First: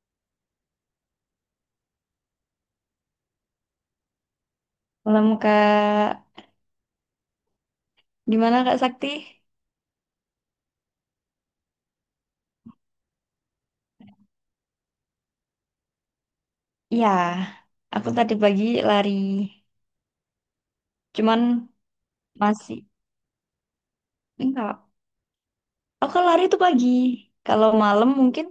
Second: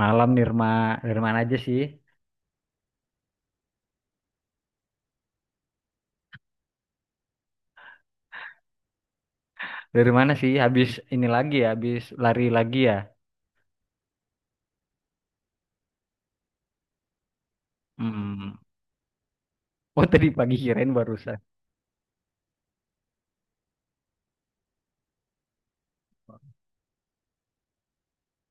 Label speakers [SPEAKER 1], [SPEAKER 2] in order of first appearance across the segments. [SPEAKER 1] Malam Nirma, dari mana aja sih?
[SPEAKER 2] Malam Kak, gimana Kak Sakti?
[SPEAKER 1] Dari mana sih? Habis ini lagi ya, habis lari lagi ya.
[SPEAKER 2] Ya, aku tadi
[SPEAKER 1] Hmm.
[SPEAKER 2] pagi lari,
[SPEAKER 1] Oh tadi pagi kirain barusan.
[SPEAKER 2] cuman masih enggak. Aku kalau lari itu pagi, kalau malam mungkin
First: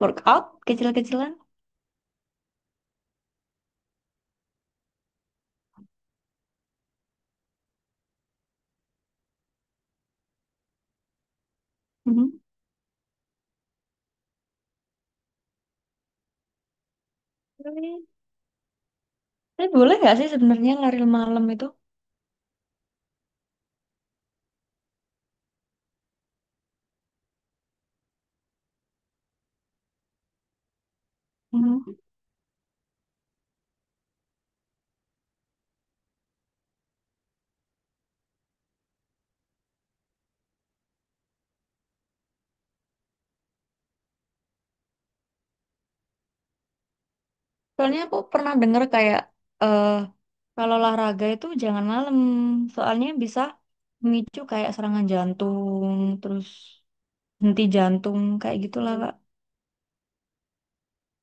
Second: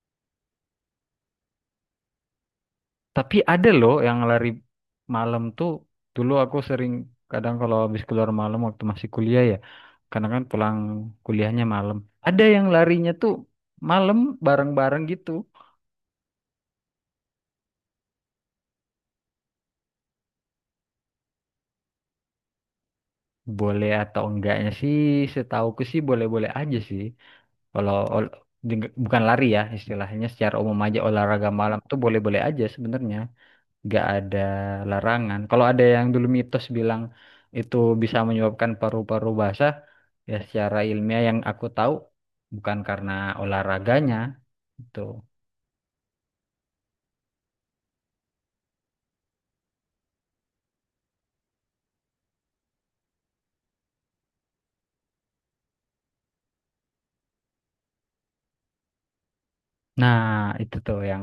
[SPEAKER 2] workout kecil-kecilan.
[SPEAKER 1] Tapi ada loh yang lari malam tuh. Dulu aku sering kadang kalau habis keluar malam waktu masih kuliah ya. Karena kan pulang kuliahnya malam. Ada
[SPEAKER 2] Mhm.
[SPEAKER 1] yang larinya tuh malam bareng-bareng gitu.
[SPEAKER 2] Tapi tapi boleh nggak sih sebenarnya lari malam itu?
[SPEAKER 1] Boleh atau enggaknya sih, setauku sih boleh-boleh aja sih. Kalau di- bukan lari ya istilahnya secara umum aja olahraga malam tuh
[SPEAKER 2] Mhm.
[SPEAKER 1] boleh-boleh aja sebenarnya. Nggak ada larangan. Kalau ada yang dulu mitos bilang itu bisa menyebabkan paru-paru basah, ya secara ilmiah yang aku tahu bukan karena olahraganya itu.
[SPEAKER 2] Soalnya aku pernah dengar kayak eh kalau olahraga itu jangan malam, soalnya bisa memicu kayak serangan jantung, terus henti jantung kayak gitulah Kak.
[SPEAKER 1] Nah, itu tuh yang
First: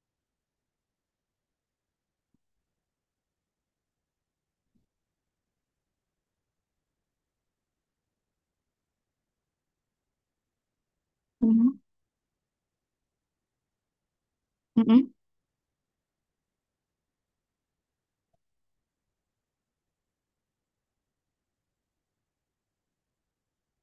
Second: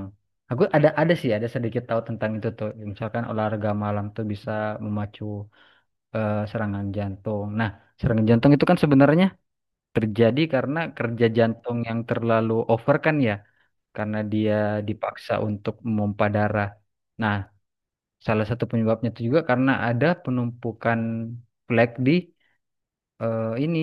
[SPEAKER 1] aku ada sih ada sedikit tahu tentang itu tuh. Misalkan olahraga malam tuh bisa memacu serangan jantung. Nah, serangan jantung itu kan sebenarnya terjadi karena kerja jantung
[SPEAKER 2] Mhm.
[SPEAKER 1] yang terlalu over kan ya, karena dia
[SPEAKER 2] Mhm.
[SPEAKER 1] dipaksa untuk memompa darah. Nah, salah satu penyebabnya itu juga karena ada penumpukan plak di eh, ini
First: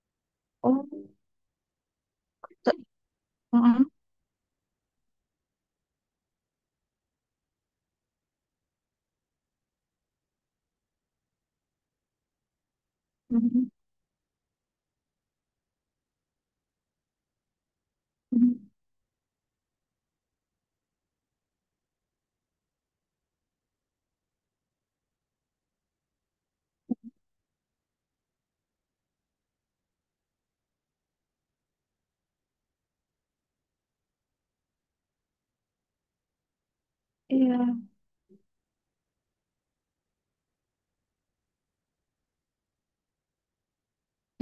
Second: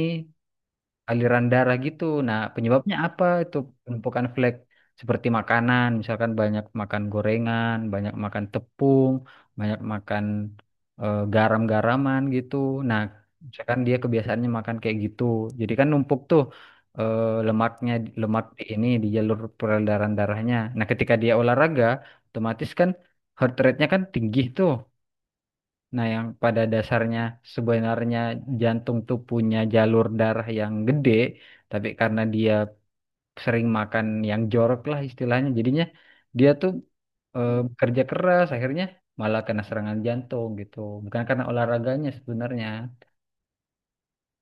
[SPEAKER 2] Oh.
[SPEAKER 1] aliran darah gitu. Nah, penyebabnya apa itu
[SPEAKER 2] Mm-mm,
[SPEAKER 1] penumpukan flek? Seperti makanan, misalkan banyak makan gorengan, banyak makan tepung, banyak makan garam-garaman gitu. Nah,
[SPEAKER 2] mm-mm,
[SPEAKER 1] misalkan dia kebiasaannya makan kayak gitu. Jadi kan numpuk tuh lemaknya, lemak
[SPEAKER 2] mm-mm.
[SPEAKER 1] di jalur peredaran darahnya. Nah, ketika dia olahraga, otomatis kan heart rate-nya kan tinggi tuh. Nah, yang pada dasarnya sebenarnya jantung tuh punya jalur darah yang gede, tapi karena dia sering makan yang jorok lah istilahnya, jadinya dia tuh Hmm.
[SPEAKER 2] Iya.
[SPEAKER 1] bekerja keras, akhirnya malah kena serangan jantung gitu. Bukan karena olahraganya sebenarnya.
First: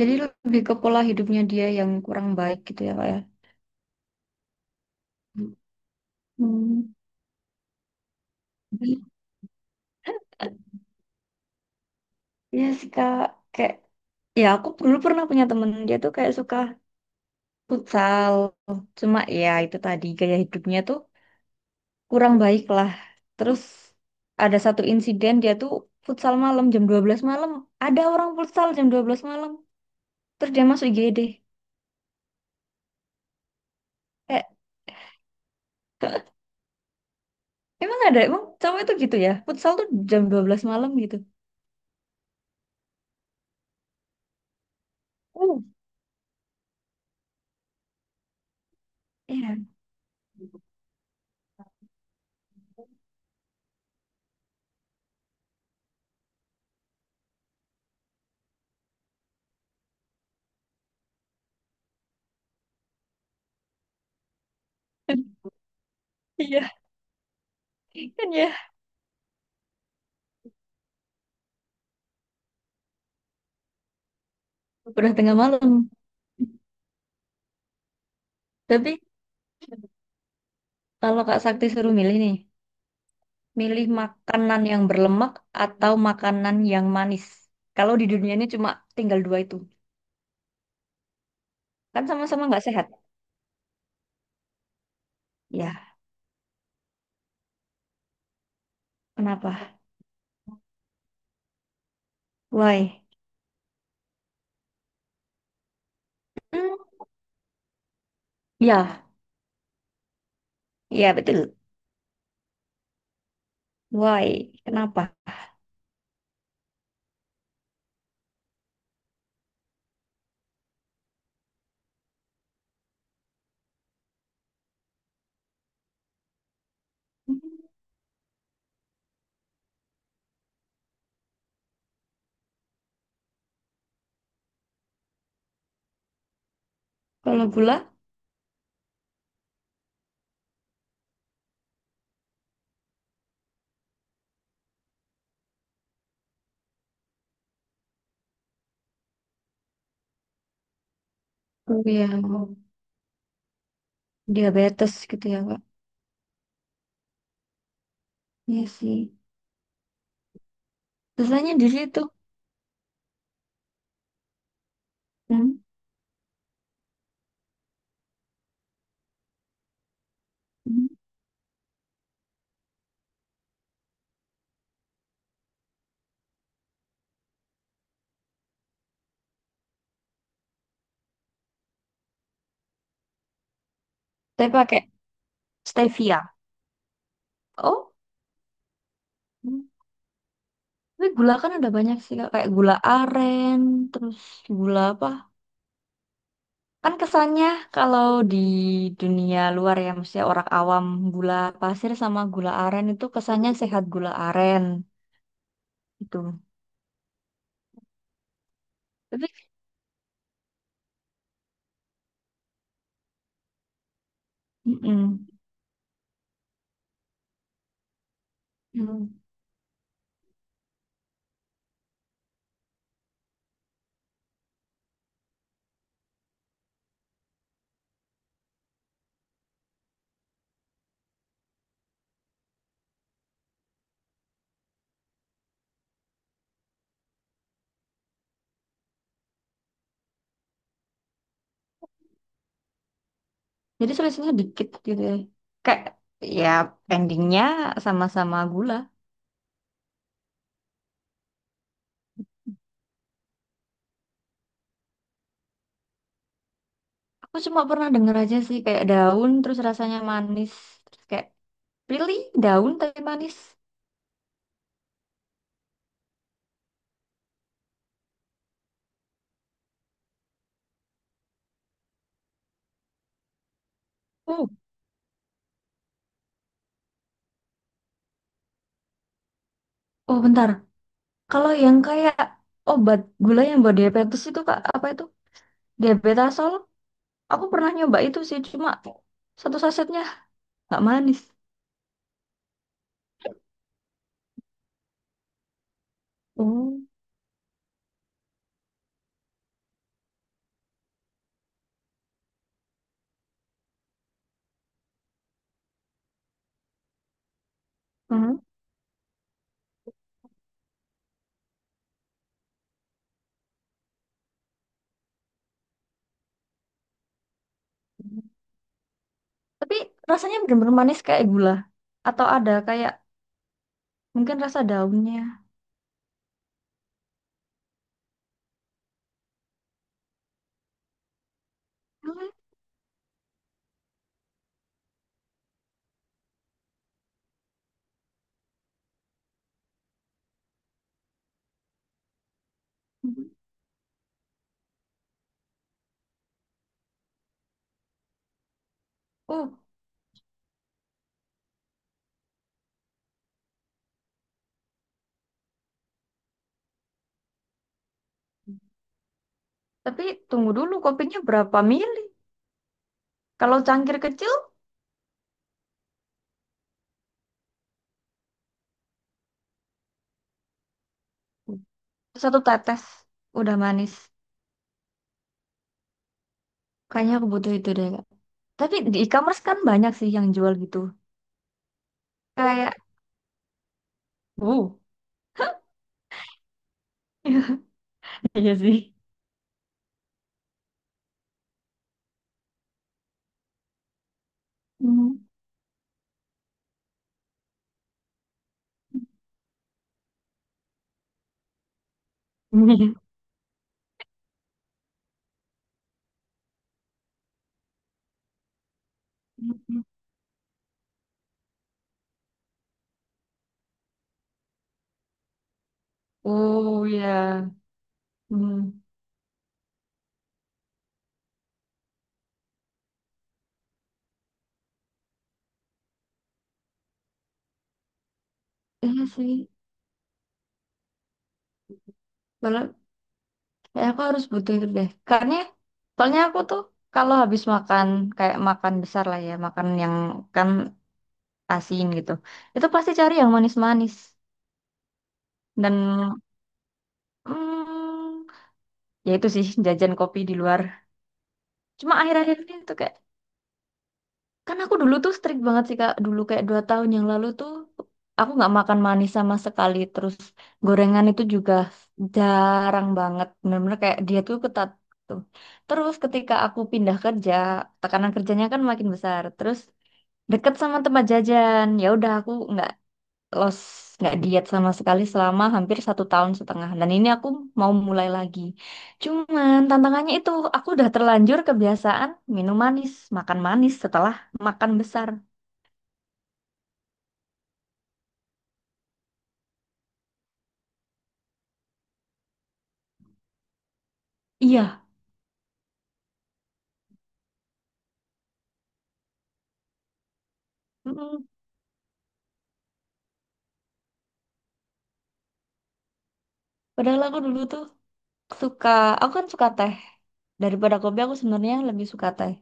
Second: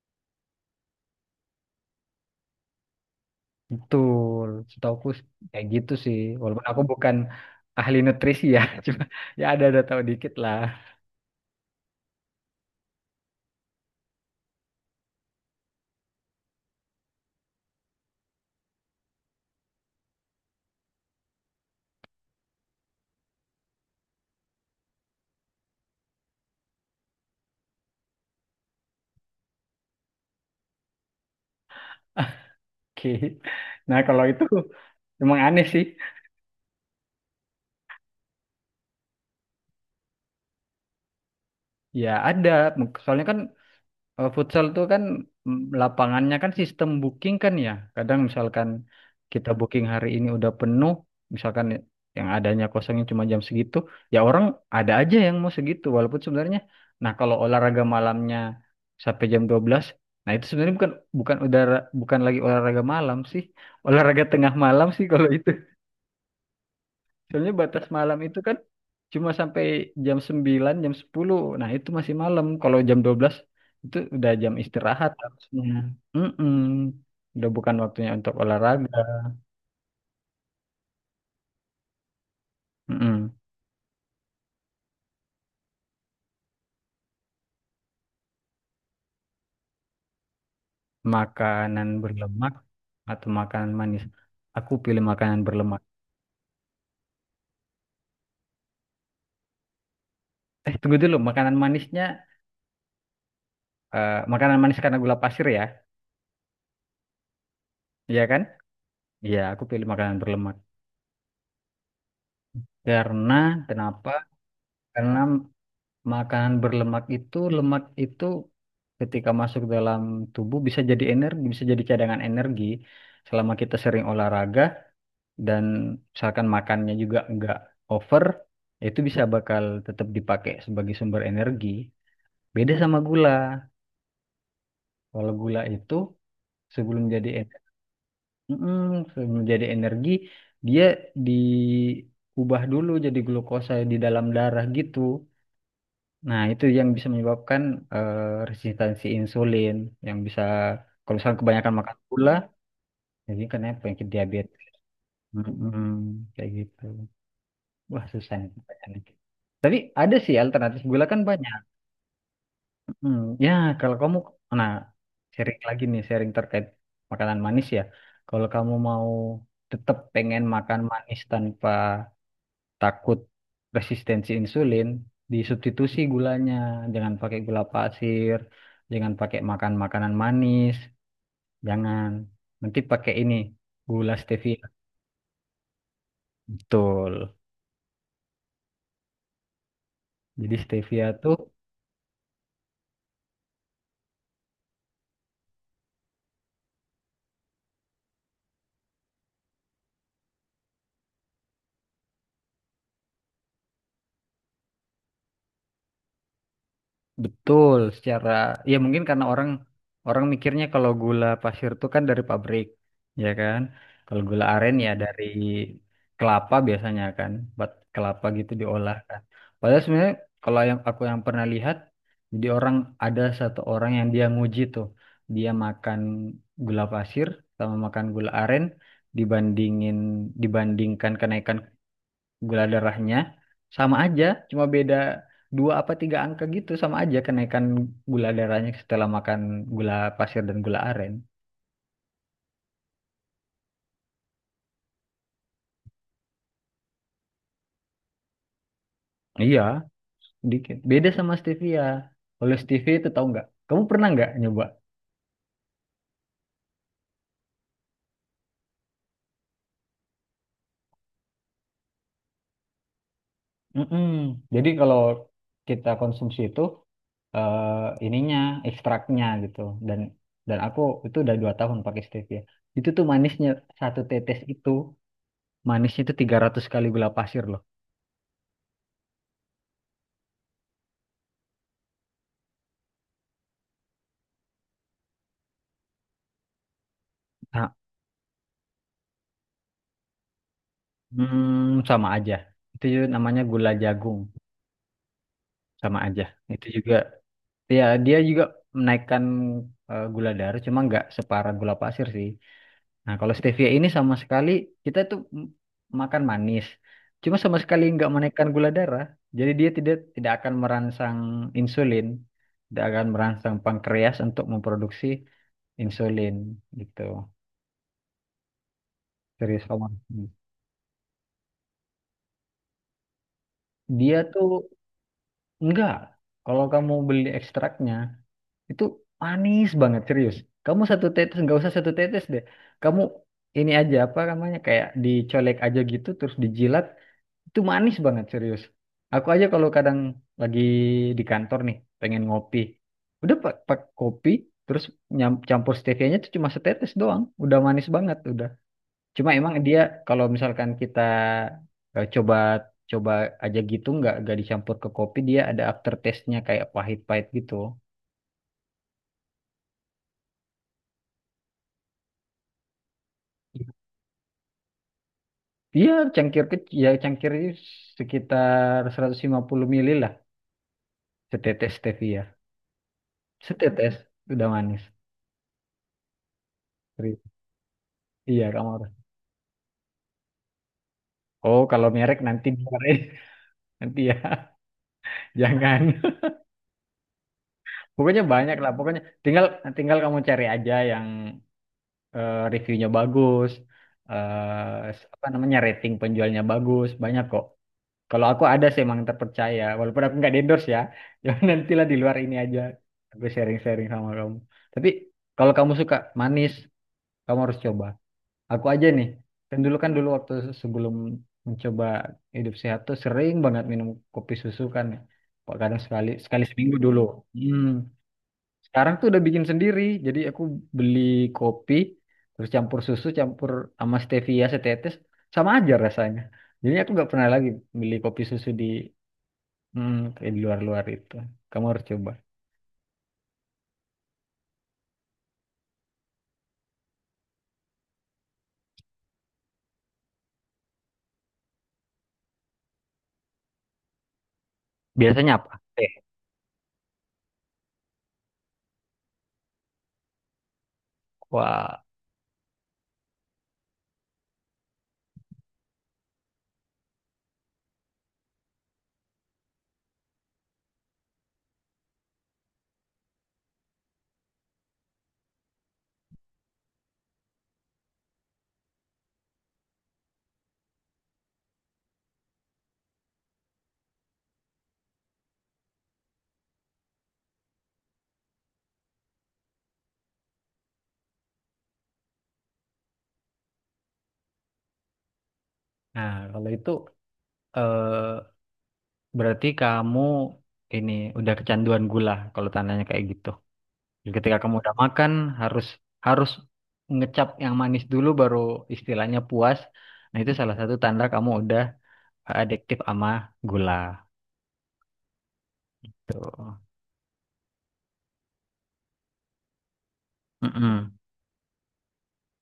[SPEAKER 2] Jadi lebih ke pola hidupnya dia yang kurang baik gitu ya, Kak ya.
[SPEAKER 1] Betul, setauku kayak gitu sih. Walaupun aku
[SPEAKER 2] Hmm.
[SPEAKER 1] bukan ahli nutrisi ya, cuma ya ada-ada tahu dikit lah.
[SPEAKER 2] Iya sih, Kak. Kayak ya aku dulu pernah punya temen dia tuh kayak suka futsal. Cuma ya itu tadi gaya hidupnya tuh kurang baik lah. Terus ada satu insiden dia tuh futsal malam jam 12 malam. Ada orang futsal jam 12 malam. Terus dia masuk IGD.
[SPEAKER 1] Oke. Nah, kalau itu
[SPEAKER 2] Kayak,
[SPEAKER 1] emang aneh sih.
[SPEAKER 2] emang ada, emang cowok itu gitu ya? Futsal tuh jam 12 malam gitu.
[SPEAKER 1] Ya ada, soalnya kan, futsal tuh kan,
[SPEAKER 2] Uh.
[SPEAKER 1] lapangannya kan sistem booking kan, ya. Kadang misalkan kita
[SPEAKER 2] Iya.
[SPEAKER 1] booking hari ini udah penuh, misalkan yang adanya kosongnya cuma jam segitu, ya orang ada aja yang mau segitu walaupun sebenarnya, nah kalau olahraga malamnya sampai jam 12, nah itu sebenarnya bukan bukan udara bukan lagi olahraga malam sih, olahraga tengah malam sih kalau itu.
[SPEAKER 2] Iya,
[SPEAKER 1] Soalnya batas malam
[SPEAKER 2] kan
[SPEAKER 1] itu
[SPEAKER 2] ya.
[SPEAKER 1] kan cuma sampai jam 9 jam 10. Nah, itu masih malam. Kalau jam 12 itu udah jam istirahat
[SPEAKER 2] Udah tengah
[SPEAKER 1] harusnya.
[SPEAKER 2] malam.
[SPEAKER 1] Mm-mm. Udah bukan waktunya untuk olahraga.
[SPEAKER 2] Tapi kalau Kak Sakti suruh milih nih,
[SPEAKER 1] Mm-mm.
[SPEAKER 2] milih makanan yang berlemak atau makanan yang manis. Kalau di dunia ini cuma tinggal dua itu.
[SPEAKER 1] Makanan
[SPEAKER 2] Kan sama-sama
[SPEAKER 1] berlemak
[SPEAKER 2] nggak sehat.
[SPEAKER 1] atau makanan manis. Aku pilih makanan berlemak.
[SPEAKER 2] Ya, kenapa?
[SPEAKER 1] Tunggu dulu. Makanan manisnya,
[SPEAKER 2] Why?
[SPEAKER 1] makanan manis karena gula pasir ya.
[SPEAKER 2] Hmm,
[SPEAKER 1] Iya kan?
[SPEAKER 2] ya,
[SPEAKER 1] Iya, aku pilih makanan berlemak.
[SPEAKER 2] ya betul.
[SPEAKER 1] Karena, kenapa?
[SPEAKER 2] Why? Kenapa?
[SPEAKER 1] Karena makanan berlemak itu, lemak itu ketika masuk dalam tubuh bisa jadi energi, bisa jadi cadangan energi selama kita sering olahraga dan misalkan makannya juga
[SPEAKER 2] Hmm,
[SPEAKER 1] nggak over, ya itu bisa bakal tetap dipakai sebagai sumber energi. Beda sama gula. Kalau gula itu sebelum jadi
[SPEAKER 2] kalau
[SPEAKER 1] energi,
[SPEAKER 2] gula,
[SPEAKER 1] sebelum jadi energi, dia diubah dulu jadi glukosa di dalam darah gitu. Nah, itu yang bisa menyebabkan eh, resistensi insulin yang bisa kalau misalkan kebanyakan
[SPEAKER 2] oh
[SPEAKER 1] makan
[SPEAKER 2] ya,
[SPEAKER 1] gula, jadi kan ya penyakit diabetes.
[SPEAKER 2] diabetes gitu ya, Kak.
[SPEAKER 1] Mm-mm, kayak gitu. Wah, susah nih
[SPEAKER 2] Iya sih.
[SPEAKER 1] pertanyaannya. Tapi ada sih alternatif gula kan
[SPEAKER 2] Susahnya
[SPEAKER 1] banyak.
[SPEAKER 2] di situ.
[SPEAKER 1] Hmm, ya, kalau kamu, nah, sharing
[SPEAKER 2] Hmm.
[SPEAKER 1] lagi nih, sharing terkait makanan manis ya. Kalau kamu mau tetap pengen makan
[SPEAKER 2] Hmm.
[SPEAKER 1] manis tanpa takut resistensi insulin, disubstitusi gulanya, jangan pakai gula pasir, jangan pakai makan makanan manis, jangan, nanti pakai ini gula
[SPEAKER 2] Saya
[SPEAKER 1] stevia.
[SPEAKER 2] pakai stevia.
[SPEAKER 1] Betul.
[SPEAKER 2] Oh. Hmm.
[SPEAKER 1] Jadi stevia
[SPEAKER 2] Tapi gula
[SPEAKER 1] tuh.
[SPEAKER 2] kan ada banyak sih Kak. Kayak gula aren, terus gula apa? Kan kesannya kalau di dunia luar ya, maksudnya orang awam gula pasir sama gula aren itu kesannya sehat, gula aren itu.
[SPEAKER 1] Betul, secara ya mungkin karena
[SPEAKER 2] Tapi
[SPEAKER 1] orang orang mikirnya kalau gula pasir itu kan dari pabrik, ya kan? Kalau gula aren ya
[SPEAKER 2] mm-mm.
[SPEAKER 1] dari kelapa biasanya kan, buat kelapa gitu diolah
[SPEAKER 2] Mm.
[SPEAKER 1] kan. Padahal sebenarnya kalau yang aku yang pernah lihat, jadi orang, ada satu orang yang dia nguji tuh, dia makan gula pasir sama makan gula aren, dibandingin dibandingkan kenaikan gula darahnya sama aja, cuma beda dua apa tiga angka gitu, sama aja kenaikan gula darahnya setelah makan gula pasir dan gula aren.
[SPEAKER 2] Jadi selisihnya dikit gitu ya. Kayak ya endingnya sama-sama gula.
[SPEAKER 1] Iya, dikit. Beda sama stevia. Kalau stevia itu tahu nggak? Kamu pernah nggak nyoba?
[SPEAKER 2] Aku cuma pernah denger aja sih kayak daun terus rasanya manis. Terus kayak pilih daun tapi manis.
[SPEAKER 1] Mm-mm. Jadi kalau kita konsumsi itu ininya, ekstraknya gitu, dan aku itu udah 2 tahun pakai stevia. Itu tuh manisnya satu tetes,
[SPEAKER 2] Oh,
[SPEAKER 1] itu manisnya itu 300 kali gula pasir loh.
[SPEAKER 2] oh bentar. Kalau yang kayak obat gula yang buat diabetes itu Kak, apa itu? Diabetasol. Aku pernah nyoba itu sih, cuma satu sasetnya nggak manis.
[SPEAKER 1] Hmm, sama aja. Itu juga namanya gula jagung, sama aja. Itu
[SPEAKER 2] Oh.
[SPEAKER 1] juga, ya dia juga menaikkan gula darah, cuma nggak separah gula pasir sih. Nah, kalau stevia ini sama sekali, kita tuh makan manis, cuma sama sekali nggak
[SPEAKER 2] Mhm.
[SPEAKER 1] menaikkan gula darah. Jadi dia tidak tidak akan merangsang insulin, tidak akan merangsang pankreas untuk memproduksi insulin gitu. Serius
[SPEAKER 2] Tapi
[SPEAKER 1] kamu.
[SPEAKER 2] rasanya bener-bener manis kayak gula. Atau ada kayak
[SPEAKER 1] Dia
[SPEAKER 2] mungkin
[SPEAKER 1] tuh
[SPEAKER 2] rasa daunnya.
[SPEAKER 1] enggak. Kalau kamu beli ekstraknya, itu manis banget, serius. Kamu satu tetes, nggak usah satu tetes
[SPEAKER 2] Boleh.
[SPEAKER 1] deh. Kamu ini aja, apa namanya, kayak dicolek aja gitu terus dijilat, itu manis banget, serius. Aku aja kalau kadang lagi di kantor nih pengen ngopi.
[SPEAKER 2] Mhm.
[SPEAKER 1] Udah pak pak kopi, terus campur stevianya tuh cuma setetes doang. Udah manis banget udah. Cuma
[SPEAKER 2] Uh,
[SPEAKER 1] emang dia kalau misalkan kita coba, coba aja gitu, nggak dicampur ke kopi, dia ada aftertaste-nya kayak pahit-pahit gitu.
[SPEAKER 2] tapi tunggu dulu, kopinya berapa mili? Kalau cangkir kecil
[SPEAKER 1] Iya, cangkir kecil, ya cangkir ini sekitar 150 mili lah, setetes stevia.
[SPEAKER 2] satu tetes udah manis.
[SPEAKER 1] Setetes, udah manis.
[SPEAKER 2] Kayaknya aku
[SPEAKER 1] Serius.
[SPEAKER 2] butuh itu deh, Kak.
[SPEAKER 1] Iya, kamu
[SPEAKER 2] Tapi di
[SPEAKER 1] harus.
[SPEAKER 2] e-commerce kan banyak sih yang jual gitu.
[SPEAKER 1] Oh, kalau merek nanti
[SPEAKER 2] Kayak,
[SPEAKER 1] dimarahin. Nanti ya,
[SPEAKER 2] uh,
[SPEAKER 1] jangan. Pokoknya
[SPEAKER 2] iya
[SPEAKER 1] banyak lah,
[SPEAKER 2] sih.
[SPEAKER 1] pokoknya tinggal tinggal kamu cari aja yang reviewnya bagus,
[SPEAKER 2] Mmm.
[SPEAKER 1] apa namanya rating penjualnya bagus, banyak kok. Kalau aku ada sih emang yang terpercaya, walaupun aku nggak endorse ya. Jangan, nantilah di luar ini aja. Aku sharing-sharing sama kamu. Tapi kalau kamu suka manis, kamu harus coba. Aku aja nih, kan dulu kan dulu waktu sebelum mencoba hidup sehat tuh sering banget minum kopi susu kan, ya. Kok kadang sekali sekali seminggu
[SPEAKER 2] Oh,
[SPEAKER 1] dulu.
[SPEAKER 2] ya.
[SPEAKER 1] Hmm.
[SPEAKER 2] Mhm.
[SPEAKER 1] Sekarang tuh udah bikin sendiri. Jadi aku beli kopi, terus campur susu, campur sama stevia setetes, sama aja rasanya. Jadi aku nggak pernah lagi beli kopi susu di,
[SPEAKER 2] Iya sih,
[SPEAKER 1] Kayak di luar-luar itu. Kamu harus coba.
[SPEAKER 2] soalnya kayak aku harus butuh itu deh. Karena soalnya aku tuh kalau habis makan kayak makan besar lah ya, makan yang kan asin gitu. Itu pasti cari yang manis-manis,
[SPEAKER 1] Biasanya apa?
[SPEAKER 2] dan
[SPEAKER 1] Eh,
[SPEAKER 2] mm, ya itu sih jajan kopi di luar.
[SPEAKER 1] wah,
[SPEAKER 2] Cuma akhir-akhir ini tuh kayak. Kan aku dulu tuh strict banget sih Kak. Dulu kayak 2 tahun yang lalu tuh aku nggak makan manis sama sekali. Terus gorengan itu juga jarang banget. Bener-bener kayak dia tuh ketat tuh. Terus ketika aku pindah kerja, tekanan kerjanya kan makin besar. Terus deket sama tempat jajan. Ya udah, aku nggak los, nggak diet sama sekali selama hampir satu tahun setengah, dan ini aku mau mulai lagi, cuman tantangannya itu aku udah terlanjur kebiasaan minum manis, makan manis setelah makan besar.
[SPEAKER 1] Nah, kalau itu, eh, berarti kamu ini udah kecanduan gula kalau tandanya kayak gitu. Jadi ketika kamu udah
[SPEAKER 2] Iya.
[SPEAKER 1] makan harus harus ngecap yang manis dulu baru istilahnya puas. Nah, itu salah satu tanda
[SPEAKER 2] Mm-mm.
[SPEAKER 1] kamu udah adiktif sama gula. Tuh.
[SPEAKER 2] Padahal aku dulu tuh suka, aku kan suka teh, daripada
[SPEAKER 1] Mm-mm.
[SPEAKER 2] kopi aku sebenarnya lebih suka teh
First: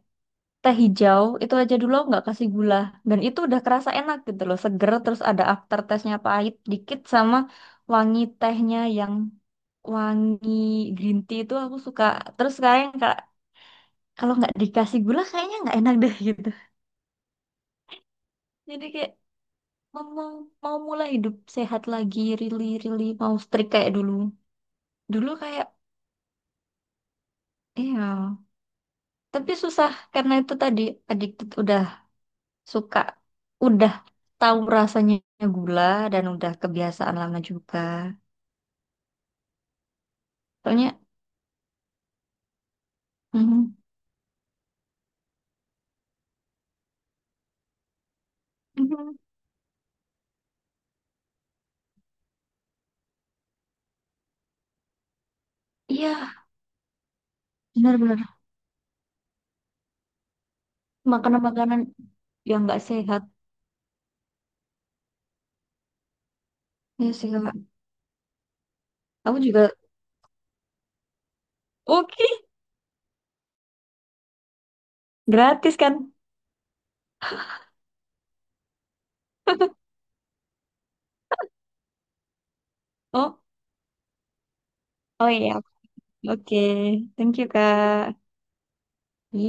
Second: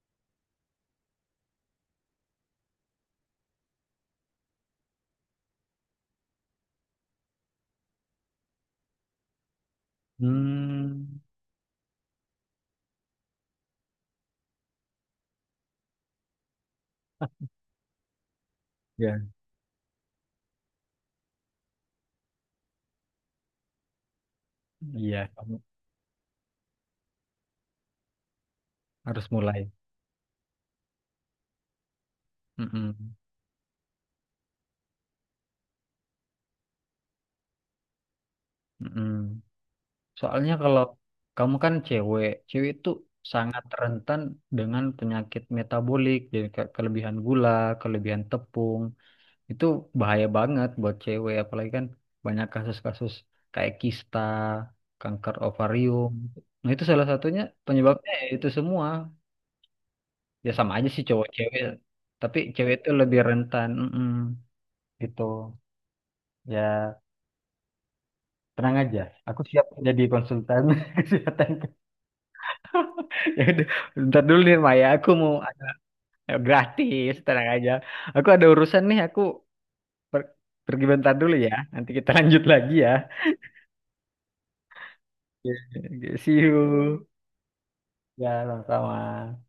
[SPEAKER 2] teh hijau itu aja dulu aku nggak kasih gula, dan itu udah kerasa enak gitu loh, seger, terus ada aftertaste-nya pahit dikit, sama wangi tehnya yang wangi, green
[SPEAKER 1] Hmm,
[SPEAKER 2] tea itu aku suka. Terus sekarang kalau nggak dikasih gula kayaknya nggak enak deh, gitu, jadi kayak
[SPEAKER 1] ya.
[SPEAKER 2] mau, mau mau mulai hidup sehat lagi, really really mau strict kayak dulu
[SPEAKER 1] Iya,
[SPEAKER 2] dulu
[SPEAKER 1] kamu
[SPEAKER 2] kayak iya
[SPEAKER 1] harus
[SPEAKER 2] tapi
[SPEAKER 1] mulai.
[SPEAKER 2] susah karena itu tadi, addicted, udah suka,
[SPEAKER 1] Mm-mm.
[SPEAKER 2] udah tahu rasanya gula, dan udah kebiasaan lama juga
[SPEAKER 1] Mm-mm. Soalnya kalau
[SPEAKER 2] soalnya.
[SPEAKER 1] kamu kan cewek, cewek itu sangat
[SPEAKER 2] mm,
[SPEAKER 1] rentan dengan penyakit metabolik, jadi kelebihan gula, kelebihan tepung, itu bahaya banget buat cewek, apalagi kan banyak kasus-kasus kayak kista, kanker ovarium.
[SPEAKER 2] iya,
[SPEAKER 1] Nah, itu salah satunya penyebabnya ya
[SPEAKER 2] benar-benar
[SPEAKER 1] itu semua. Ya sama aja sih cowok cewek,
[SPEAKER 2] makanan-makanan
[SPEAKER 1] tapi
[SPEAKER 2] yang
[SPEAKER 1] cewek
[SPEAKER 2] nggak
[SPEAKER 1] itu lebih
[SPEAKER 2] sehat,
[SPEAKER 1] rentan, mm gitu. Ya
[SPEAKER 2] ya sih Kak.
[SPEAKER 1] tenang aja,
[SPEAKER 2] Aku
[SPEAKER 1] aku
[SPEAKER 2] juga.
[SPEAKER 1] siap jadi konsultan kesehatan.
[SPEAKER 2] Oke.
[SPEAKER 1] Ya udah, bentar dulu nih Maya, aku mau, ayo,
[SPEAKER 2] Gratis kan?
[SPEAKER 1] gratis, tenang aja. Aku ada urusan nih, aku per- pergi bentar dulu ya. Nanti kita lanjut lagi ya.
[SPEAKER 2] Oh, oh iya.
[SPEAKER 1] Oke, see
[SPEAKER 2] Oke,
[SPEAKER 1] you.
[SPEAKER 2] thank you Kak.
[SPEAKER 1] Ya, sama-sama.
[SPEAKER 2] Iya.